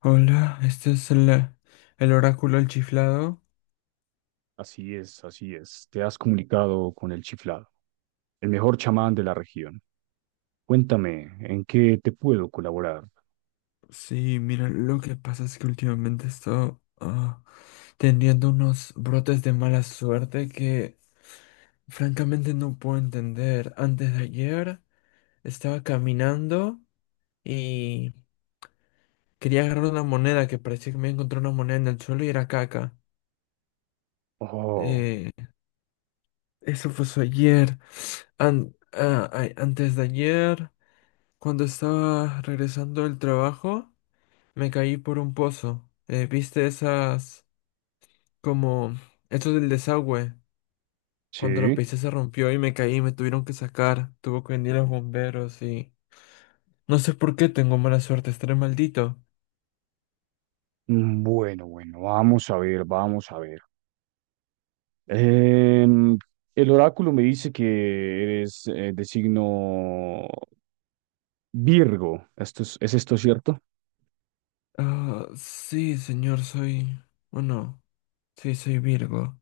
Hola, este es el oráculo del chiflado. Así es, así es. Te has comunicado con el chiflado, el mejor chamán de la región. Cuéntame, ¿en qué te puedo colaborar? Sí, mira, lo que pasa es que últimamente he estado teniendo unos brotes de mala suerte que francamente no puedo entender. Antes de ayer estaba caminando y quería agarrar una moneda que parecía que me encontré una moneda en el suelo y era caca. Oh, Eh, eso fue eso ayer. Antes de ayer, cuando estaba regresando del trabajo. Me caí por un pozo. ¿Viste esas como eso del desagüe? Cuando la sí. pisé se rompió y me caí y me tuvieron que sacar. Tuvo que venir los bomberos y no sé por qué tengo mala suerte, estaré maldito. Mm, bueno, bueno, vamos a ver, vamos a ver. Em, el oráculo me dice que eres de signo Virgo. ¿Es esto cierto? Ah, sí, señor, soy bueno, sí, soy Virgo.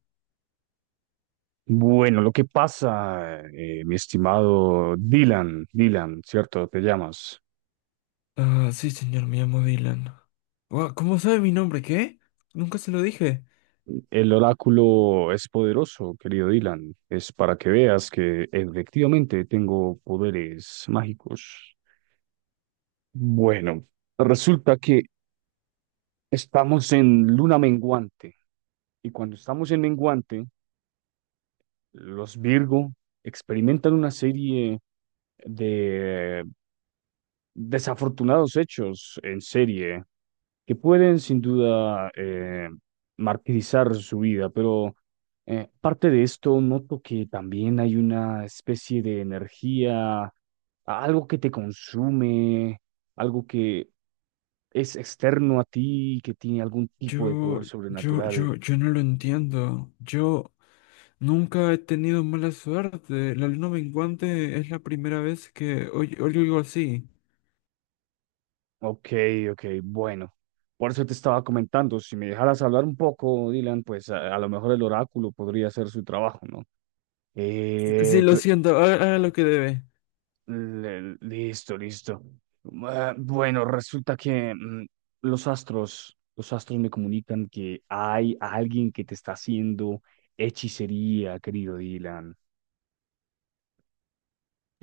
Bueno, lo que pasa, mi estimado Dylan, Dylan, ¿cierto? Te llamas. Ah, sí, señor, me llamo Dylan. Guau, ¿cómo sabe mi nombre? ¿Qué? Nunca se lo dije. El oráculo es poderoso, querido Dylan. Es para que veas que efectivamente tengo poderes mágicos. Bueno, resulta que estamos en luna menguante, y cuando estamos en menguante los Virgo experimentan una serie de desafortunados hechos en serie que pueden sin duda martirizar su vida, pero parte de esto noto que también hay una especie de energía, algo que te consume, algo que es externo a ti, que tiene algún tipo de Yo, poder yo, sobrenatural. yo, yo no lo entiendo. Yo nunca he tenido mala suerte. La luna menguante es la primera vez que oigo algo así. Ok, ok, bueno. Por eso te estaba comentando, si me dejaras hablar un poco, Dylan, pues a lo mejor el oráculo podría hacer su trabajo, ¿no? Sí, Eh, lo pe- siento, haga, haga lo que debe. Listo, listo. Ah, bueno, resulta que los astros me comunican que hay alguien que te está haciendo hechicería, querido Dylan.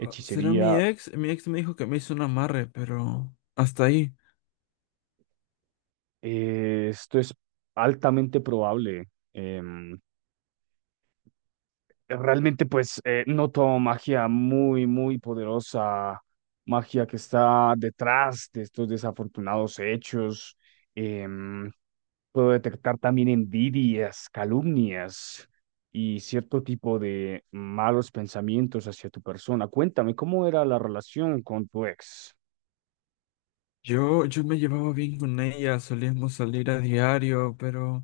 Ah, ¿será mi ex? Mi ex me dijo que me hizo un amarre, pero hasta ahí. Esto es altamente probable. em, Realmente pues noto magia muy, muy poderosa, magia que está detrás de estos desafortunados hechos. Em, puedo detectar también envidias, calumnias y cierto tipo de malos pensamientos hacia tu persona. Cuéntame, ¿cómo era la relación con tu ex? Yo me llevaba bien con ella, solíamos salir a diario, pero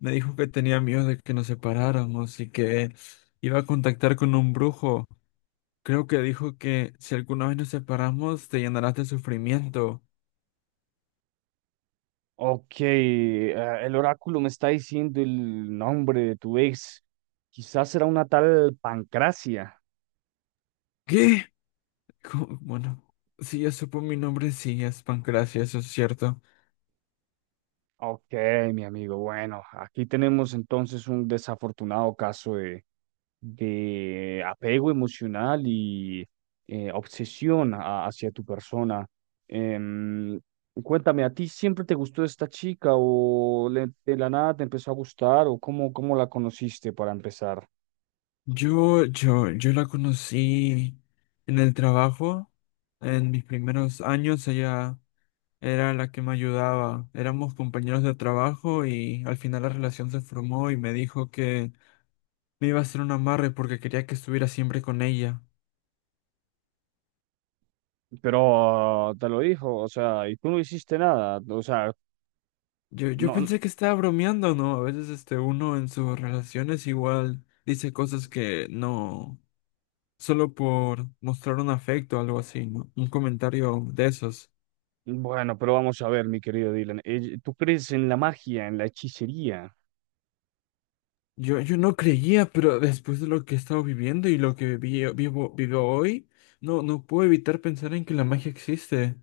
me dijo que tenía miedo de que nos separáramos y que iba a contactar con un brujo. Creo que dijo que si alguna vez nos separamos, te llenarás de sufrimiento. Ok, el oráculo me está diciendo el nombre de tu ex. Quizás era una tal Pancracia. ¿Qué? Bueno, si ya supo mi nombre, sí, es Pancracia, eso es cierto. Ok, mi amigo. Bueno, aquí tenemos entonces un desafortunado caso de apego emocional y hacia tu persona. Em, cuéntame, ¿a ti siempre te gustó esta chica o de la nada te empezó a gustar o cómo, cómo la conociste para empezar? Yo la conocí en el trabajo, en mis primeros años, ella era la que me ayudaba. Éramos compañeros de trabajo y al final la relación se formó y me dijo que me iba a hacer un amarre porque quería que estuviera siempre con ella. Pero te lo dijo, o sea, y tú no hiciste nada, o sea, Yo no, n- pensé que estaba bromeando, ¿no? A veces este uno en sus relaciones igual dice cosas que no. Solo por mostrar un afecto o algo así, ¿no? Un comentario de esos. bueno, pero vamos a ver, mi querido Dylan, ¿tú crees en la magia, en la hechicería? Yo no creía, pero después de lo que he estado viviendo y lo que vivo, vivo hoy, no, no puedo evitar pensar en que la magia existe.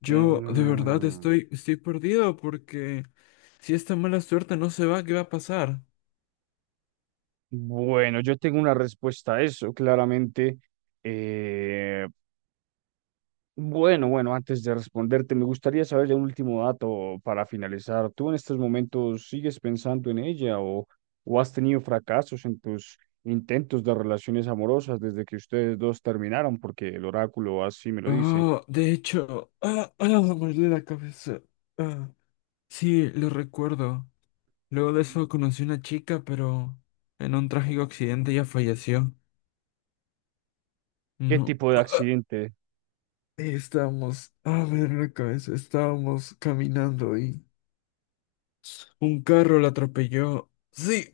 Yo de verdad Mm, estoy, estoy perdido porque si esta mala suerte no se va, ¿qué va a pasar? bueno, yo tengo una respuesta a eso, claramente. Eh, bueno, bueno, antes de responderte, me gustaría saber ya un último dato para finalizar. ¿Tú en estos momentos sigues pensando en ella, o has tenido fracasos en tus intentos de relaciones amorosas desde que ustedes dos terminaron? Porque el oráculo así me lo dice. Oh, de hecho, me duele la cabeza. Ah, sí, lo recuerdo. Luego de eso conocí una chica, pero en un trágico accidente ella falleció. ¿Qué No. tipo de accidente? Ahí estábamos. A ver la cabeza. Estábamos caminando y un carro la atropelló. Sí.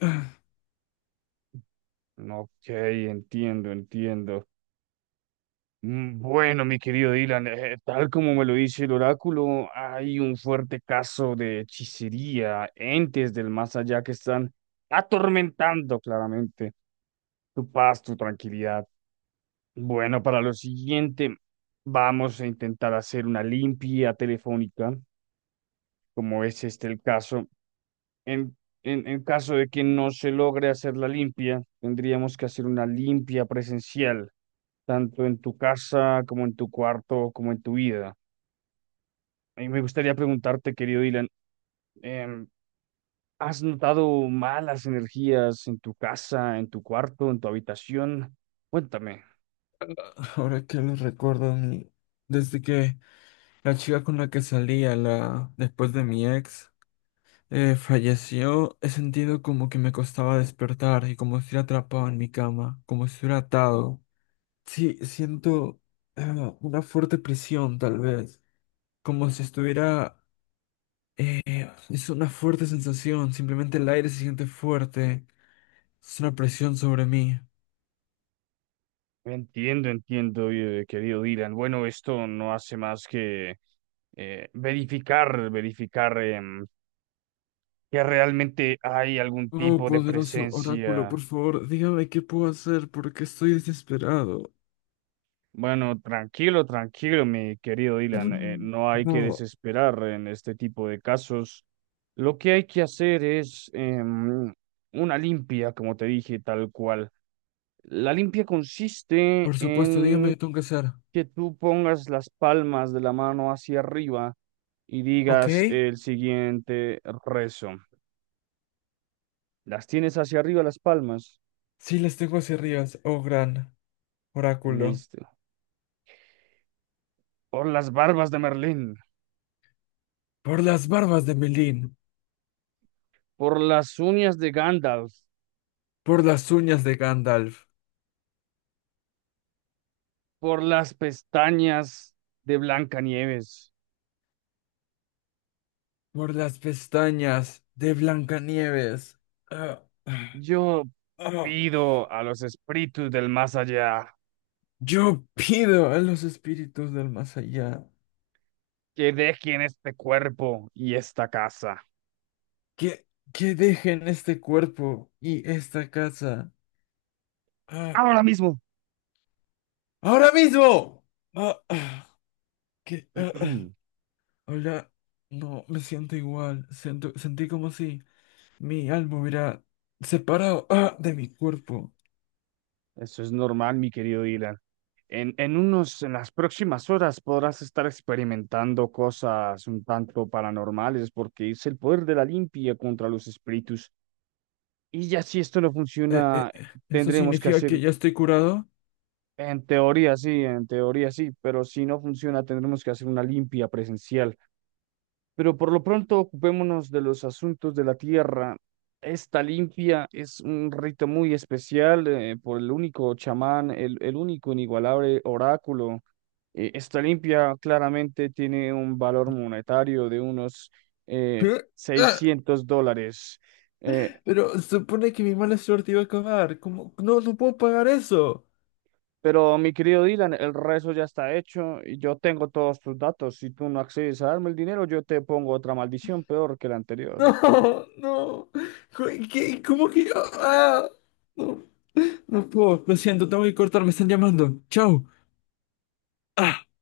Ok, entiendo, entiendo. Mm, bueno, mi querido Dylan, tal como me lo dice el oráculo, hay un fuerte caso de hechicería, entes del más allá que están atormentando claramente tu paz, tu tranquilidad. Bueno, para lo siguiente, vamos a intentar hacer una limpia telefónica, como es este el caso. En, en caso de que no se logre hacer la limpia, tendríamos que hacer una limpia presencial, tanto en tu casa como en tu cuarto, como en tu vida. Y me gustaría preguntarte, querido Dylan, em, ¿has notado malas energías en tu casa, en tu cuarto, en tu habitación? Cuéntame. Ahora que lo recuerdo, desde que la chica con la que salía, la después de mi ex, falleció, he sentido como que me costaba despertar y como si estuviera atrapado en mi cama, como si estuviera atado. Sí, siento una fuerte presión, tal vez, como si estuviera. Es una fuerte sensación, simplemente el aire se siente fuerte. Es una presión sobre mí. Entiendo, entiendo, querido Dylan. Bueno, esto no hace más que verificar, verificar. Que realmente hay algún Oh, tipo de poderoso oráculo, por presencia. favor, dígame qué puedo hacer porque estoy desesperado. Bueno, tranquilo, tranquilo, mi querido Dylan, Mm. no hay que No, desesperar en este tipo de casos. Lo que hay que hacer es una limpia, como te dije, tal cual. La limpia consiste por supuesto, dígame qué en tengo que hacer. que tú pongas las palmas de la mano hacia arriba y ¿Ok? digas el siguiente rezo. Las tienes hacia arriba las palmas. Sí, les tengo hacia arriba, oh gran oráculo. Listo. Por las barbas de Merlín, Por las barbas de Melín, por las uñas de Gandalf, por las uñas de Gandalf, por las pestañas de Blancanieves. por las pestañas de Blancanieves. Ah, ah, Yo ah. pido a los espíritus del más allá Yo pido a los espíritus del más allá que dejen este cuerpo y esta casa. que, que dejen este cuerpo y esta casa. Ah, Ahora mismo. ahora mismo. Ah, ah, que, ah, ah. Hola, no, me siento igual. Siento, sentí como si mi alma hubiera separado de mi cuerpo. Eso es normal, mi querido Dylan. En las próximas horas podrás estar experimentando cosas un tanto paranormales, porque es el poder de la limpia contra los espíritus. Y ya si esto no funciona, ¿Eso tendremos que significa que hacer, ya estoy curado? En teoría sí, pero si no funciona, tendremos que hacer una limpia presencial. Pero por lo pronto, ocupémonos de los asuntos de la tierra. Esta limpia es un rito muy especial por el único chamán, el único inigualable oráculo. Esta limpia claramente tiene un valor monetario de unos eh, ¿Eh? Ah, $600. Eh, pero supone que mi mala suerte iba a acabar. ¿Cómo? No, no puedo pagar eso. Pero mi querido Dylan, el rezo ya está hecho y yo tengo todos tus datos. Si tú no accedes a darme el dinero, yo te pongo otra maldición peor que la anterior. No, no. Co- ¿Qué? ¿Cómo que yo? Ah, no, no puedo. Lo siento, tengo que cortar, me están llamando. Chao. Ah.